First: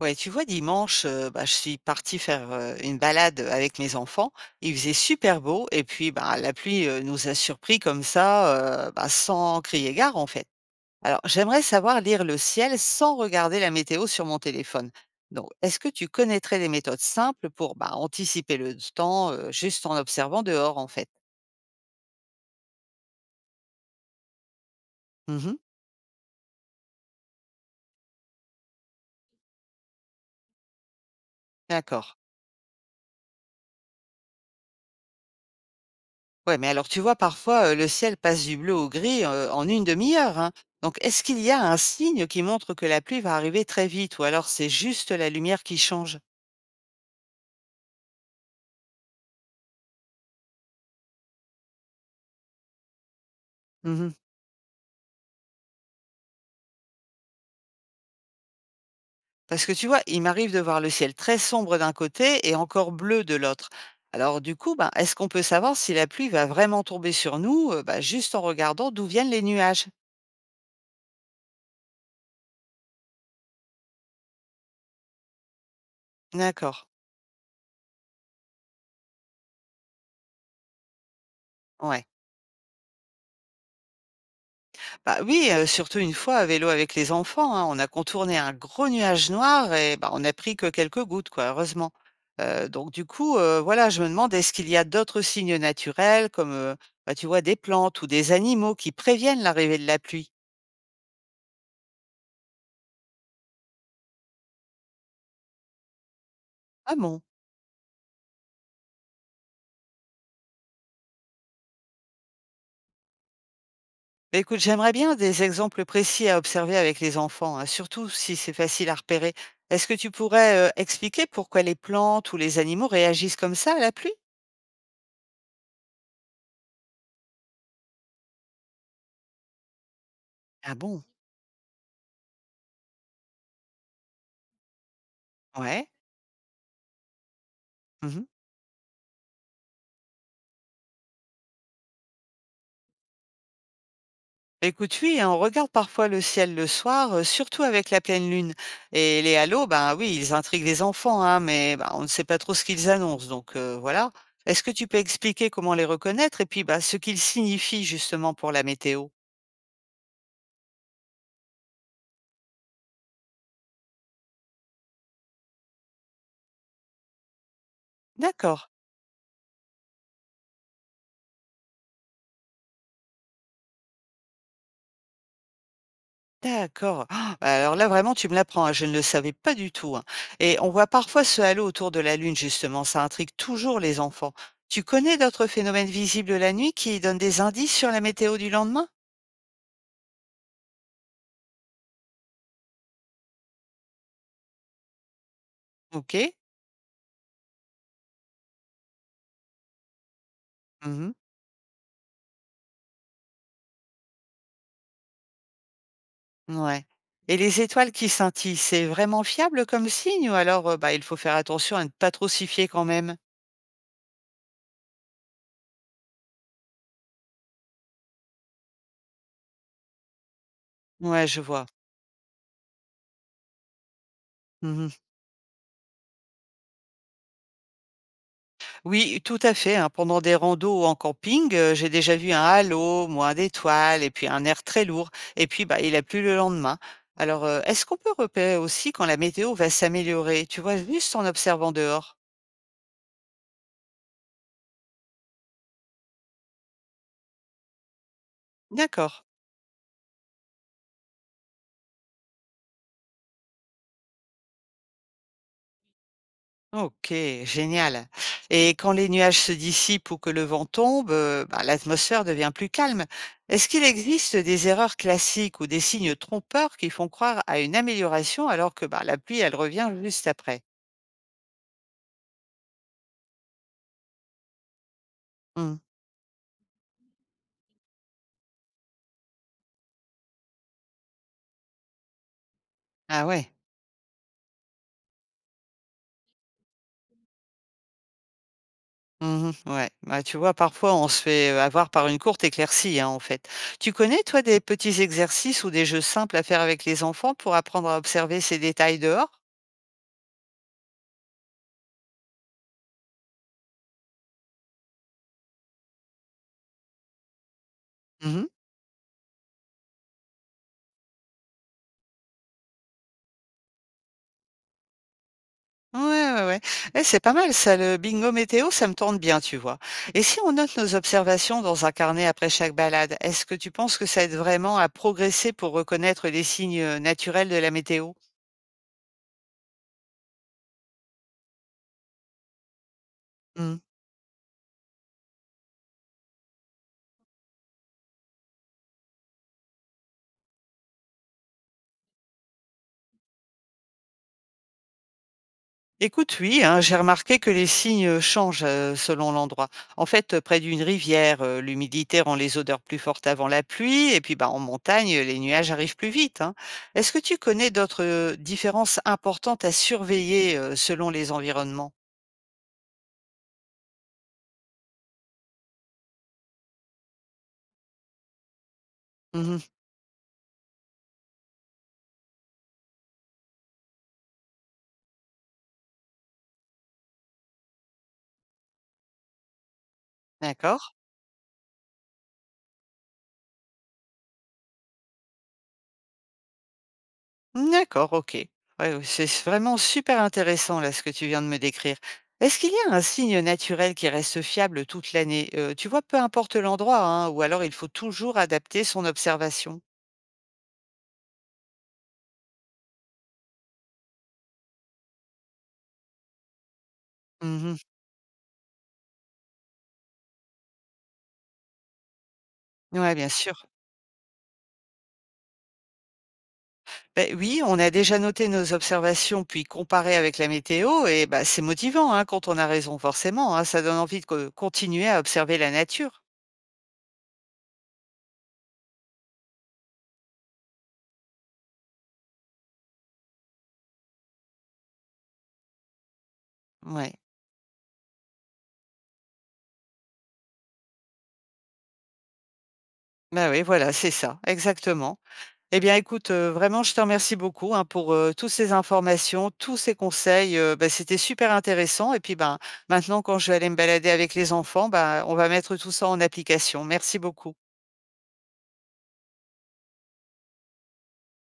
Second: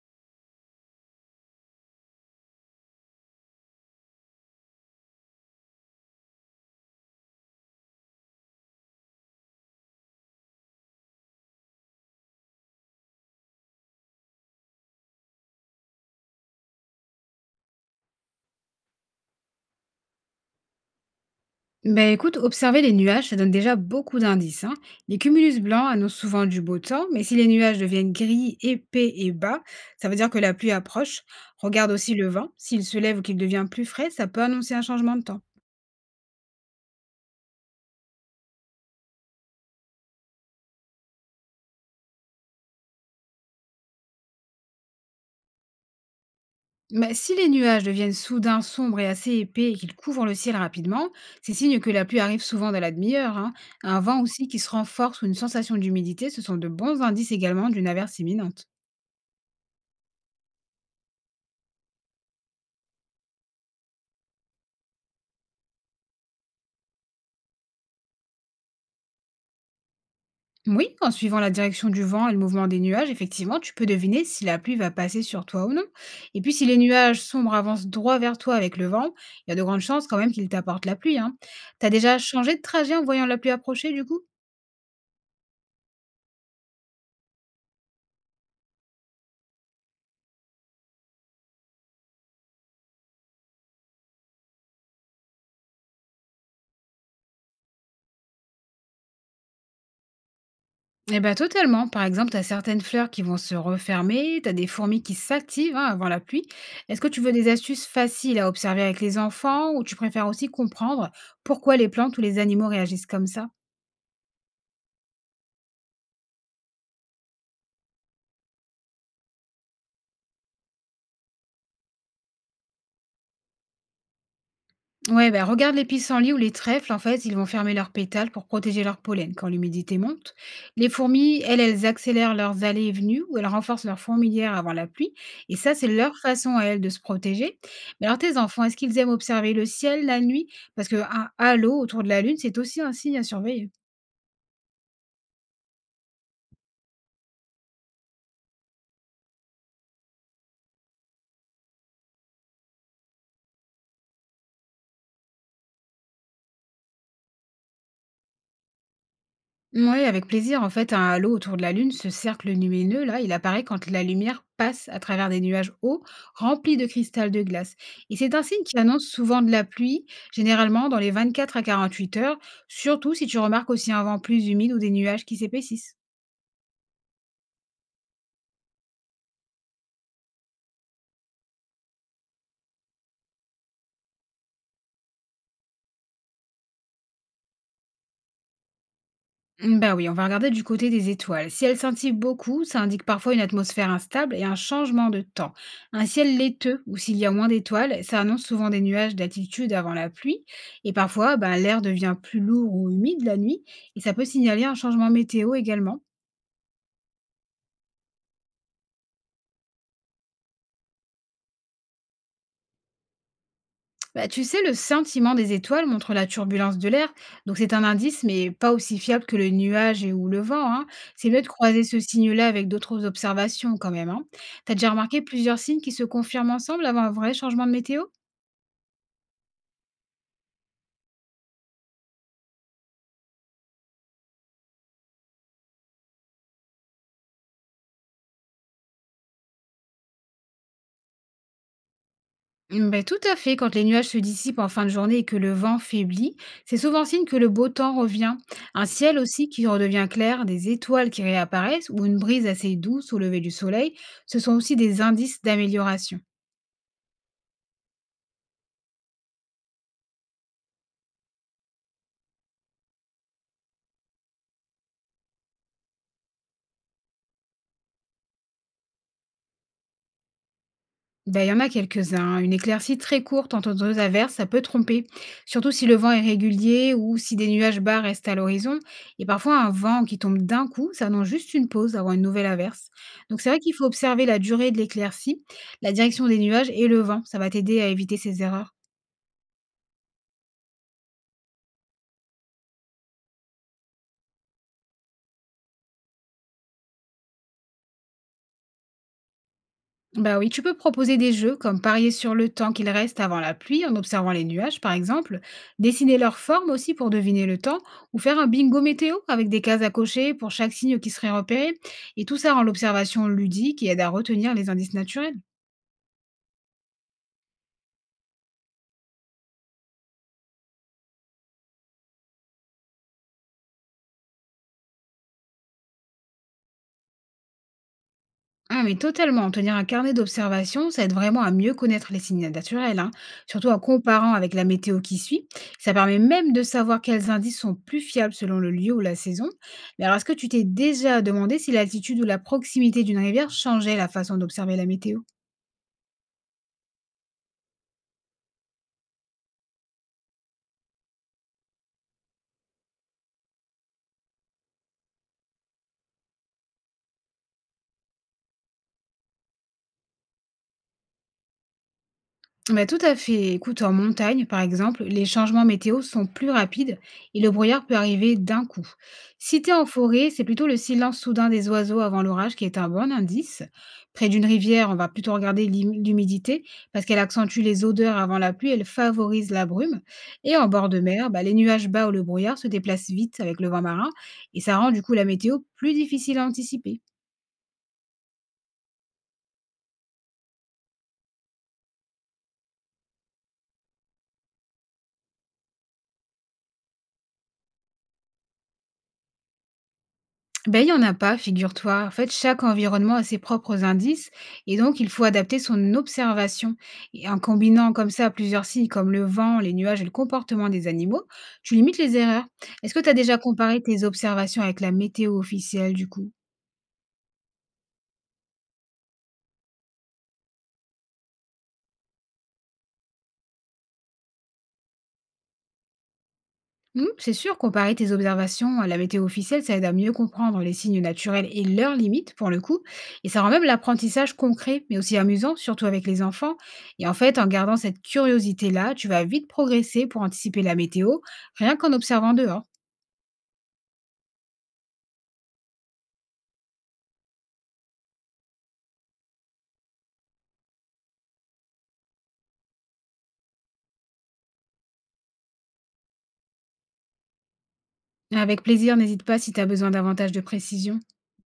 Ouais, tu vois, dimanche, je suis partie faire, une balade, avec mes enfants. Il faisait super beau et puis, bah, la pluie, nous a surpris comme ça, bah, sans crier gare, en fait. Alors, j'aimerais savoir lire le ciel sans regarder la météo sur mon téléphone. Donc, est-ce que tu connaîtrais des méthodes simples pour, bah, anticiper le temps, juste en observant dehors, en fait? Ben écoute, observer les nuages, ça donne déjà beaucoup d'indices, hein. Les Mmh. cumulus blancs annoncent souvent du beau temps, mais si les nuages deviennent gris, épais et bas, ça veut dire que la pluie approche. Regarde D'accord. aussi le vent. S'il se lève ou qu'il devient plus frais, ça peut annoncer un changement de temps. Ouais, mais alors tu vois, parfois, le ciel passe du bleu au gris, en une demi heure, hein. Donc est-ce qu'il y a un signe qui montre que la pluie va arriver très vite ou alors c'est juste la lumière qui change? Mais si les nuages deviennent soudain sombres et assez épais et qu'ils couvrent le ciel rapidement, c'est signe que la pluie arrive souvent dans la demi-heure, hein. Un Mmh. vent aussi qui se renforce ou une sensation d'humidité, ce sont de bons indices également d'une averse imminente. Parce que tu vois, il m'arrive de voir le ciel très sombre d'un côté et encore bleu de l'autre. Alors du coup, ben, est-ce qu'on peut savoir si la pluie va vraiment tomber sur nous, bah, juste en regardant d'où viennent les nuages? Oui, en suivant la direction du vent et le mouvement des nuages, effectivement, tu peux deviner si la pluie va passer sur toi ou non. Et puis, si les D'accord, nuages sombres avancent droit vers toi avec le vent, il y a de grandes chances quand même qu'ils t'apportent la pluie, hein. T'as ouais. déjà changé de trajet en voyant la pluie approcher, du coup? Bah oui, surtout une fois à vélo avec les enfants, hein, on a contourné un gros nuage noir et bah, on n'a pris que quelques gouttes quoi, heureusement. Donc du coup, voilà, je me demande est-ce qu'il y a d'autres signes naturels comme, bah, tu vois des plantes ou des animaux qui préviennent l'arrivée de la pluie? Eh bien, totalement. Par exemple, t'as certaines fleurs qui vont se refermer, t'as des fourmis qui s'activent, hein, avant la pluie. Ah Est-ce que tu bon? veux des astuces faciles à observer avec les enfants ou tu préfères aussi comprendre pourquoi les plantes ou les animaux réagissent comme ça? Bah, écoute, j'aimerais bien des exemples précis à observer avec les enfants, hein, surtout si c'est facile à repérer. Est-ce que tu pourrais, expliquer pourquoi les plantes ou les animaux réagissent comme ça à la pluie? Regarde les pissenlits ou les trèfles, ils vont fermer leurs pétales pour protéger leur pollen quand l'humidité monte. Ah Les bon? fourmis, elles, elles accélèrent leurs allées et venues ou elles renforcent leur fourmilière avant la pluie. Et ça, Ouais. c'est leur façon à elles de se protéger. Mais alors, Mmh. tes enfants, est-ce qu'ils aiment observer le ciel la nuit? Parce qu'un halo autour de la Lune, c'est aussi un signe à surveiller. Écoute, oui, hein, on regarde parfois le ciel le soir, surtout avec la pleine lune. Et les halos, ben oui, ils intriguent les enfants, hein, mais ben, on ne sait pas trop ce qu'ils annoncent, donc voilà. Est-ce que tu peux expliquer comment les reconnaître et puis bah, ce qu'ils signifient justement pour la météo? Oui, avec plaisir. Un halo autour de la Lune, ce cercle lumineux, là, il apparaît quand la lumière passe à travers des nuages hauts remplis de cristal de glace. Et c'est un D'accord, signe qui annonce souvent de la pluie, généralement dans les 24 à 48 heures, surtout si tu remarques aussi un vent plus humide ou des nuages qui s'épaississent. d'accord. Ah, bah alors là, vraiment, tu me l'apprends, hein, je ne le savais pas du tout, hein. Et on voit parfois ce halo autour de la lune, justement, ça intrigue toujours les enfants. Tu connais d'autres phénomènes visibles la nuit qui donnent des indices sur la météo du lendemain? Oui, on va regarder du côté des étoiles. Si elles scintillent beaucoup, ça indique parfois une atmosphère instable et un changement de temps. Un Ok. ciel laiteux ou s'il y a moins d'étoiles, ça annonce souvent des nuages d'altitude avant la pluie. Et parfois, ben, l'air devient plus lourd ou humide la nuit et ça peut signaler un changement météo également. Ouais, et les étoiles qui scintillent, c'est vraiment fiable comme signe ou alors, bah, il faut faire attention à ne pas trop s'y fier quand même? Bah, tu sais, le sentiment des étoiles montre la turbulence de l'air, donc c'est un indice, mais pas aussi fiable que le nuage et ou le vent, hein. Ouais, C'est je mieux de vois. croiser ce signe-là avec d'autres observations quand même, hein. T'as déjà Mmh. remarqué plusieurs signes qui se confirment ensemble avant un vrai changement de météo? Oui, tout à fait, hein, pendant des randos ou en camping, j'ai déjà vu un halo, moins d'étoiles et puis un air très lourd et puis, bah, il a plu le lendemain. Alors, est-ce qu'on peut repérer aussi quand la météo va s'améliorer, tu vois, juste en observant dehors? Tout à fait, quand les nuages se dissipent en fin de journée et que le vent faiblit, c'est souvent signe que le beau temps revient. Un D'accord. ciel aussi qui redevient clair, des étoiles qui réapparaissent ou une brise assez douce au lever du soleil, ce sont aussi des indices d'amélioration. OK, génial. Et quand les nuages se dissipent ou que le vent tombe, bah, l'atmosphère devient plus calme. Est-ce qu'il existe des erreurs classiques ou des signes trompeurs qui font croire à une amélioration alors que, bah, la pluie, elle revient juste après? Ben, il y en a quelques-uns, hein. Une éclaircie très courte entre deux averses, ça peut tromper, surtout Mmh. si le vent est régulier ou si des nuages bas restent à l'horizon. Et parfois, un vent qui tombe d'un coup, ça annonce juste une pause avant une nouvelle averse. Ah Donc, c'est ouais. vrai qu'il faut observer la durée de l'éclaircie, la direction des nuages et le vent. Ça va t'aider à éviter ces erreurs. Mmh. Ouais. Bah, tu vois, parfois, on se fait, avoir par une courte éclaircie, hein, en fait. Tu connais, toi, des petits exercices ou des jeux simples à faire avec les enfants pour apprendre à observer ces détails dehors? Bah oui, tu peux proposer des jeux comme parier sur le temps qu'il reste avant la pluie en observant les nuages, par exemple, dessiner leur forme aussi pour deviner le temps, ou faire Mmh. un bingo météo avec des cases à cocher pour chaque signe qui serait repéré. Et tout ça rend l'observation ludique et aide à retenir les indices naturels. Ouais, ouais, ouais. Eh, c'est pas mal ça, le bingo météo, ça me tourne bien, tu vois. Et si on note nos observations dans un carnet après chaque balade, est-ce que tu penses que ça aide vraiment à progresser pour reconnaître les signes naturels de la météo? Ah mais totalement, tenir un carnet d'observation, ça aide vraiment à mieux connaître les signes naturels, hein, surtout Hmm. en comparant avec la météo qui suit. Ça permet même de savoir quels indices sont plus fiables selon le lieu ou la saison. Mais alors, est-ce que tu t'es déjà demandé si l'altitude ou la proximité d'une rivière changeait la façon d'observer la météo? Écoute, oui, hein, j'ai remarqué que les signes changent selon l'endroit. En fait, près d'une rivière, l'humidité rend les odeurs plus fortes avant la pluie, et puis bah, en montagne, les nuages arrivent plus vite, hein. Est-ce que tu connais d'autres différences importantes à surveiller selon les environnements? Bah, tout à fait. Écoute, en montagne, par exemple, les changements météo sont plus rapides et le brouillard peut arriver d'un coup. Si t'es en forêt, c'est plutôt le silence soudain des oiseaux avant l'orage qui est un bon indice. Près d'une rivière, on va plutôt regarder l'humidité parce qu'elle accentue les odeurs avant la pluie, elle favorise la brume. Et en D'accord. bord de mer, bah, les nuages bas ou le brouillard se déplacent vite avec le vent marin et ça rend du coup la météo plus difficile à anticiper. D'accord, OK. Ouais, ouais, c'est vraiment super intéressant là, ce que tu viens de me décrire. Est-ce qu'il y a un signe naturel qui reste fiable toute l'année? Tu vois, peu importe l'endroit, hein, ou alors il faut toujours adapter son observation? Ben il y en a pas, figure-toi. Chaque environnement a ses propres indices et donc il faut adapter son observation. Et en Mmh. combinant comme ça plusieurs signes comme le vent, les nuages et le comportement des animaux, tu limites les erreurs. Est-ce que tu Ouais, as bien déjà sûr. comparé tes observations avec la météo officielle, du coup? Ben oui, on a déjà noté nos observations puis comparé avec la météo et bah, c'est motivant, hein, quand on a raison forcément, hein, ça donne envie de co continuer à observer la nature. Mmh, c'est sûr, comparer tes observations à la météo officielle, ça aide à mieux comprendre les signes naturels et leurs limites, pour le coup. Et ça rend même l'apprentissage concret, mais aussi amusant, surtout avec les enfants. Ouais. En gardant cette curiosité-là, tu vas vite progresser pour anticiper la météo, rien qu'en observant dehors. Ben oui, voilà, c'est ça, exactement. Eh bien, écoute, vraiment, je te remercie beaucoup, hein, pour, toutes ces informations, tous ces conseils, bah, c'était super intéressant et puis, ben, maintenant quand je vais aller me balader avec les enfants, ben, on va mettre tout ça en application. Merci beaucoup. Avec plaisir, n'hésite pas si tu as besoin davantage de précision.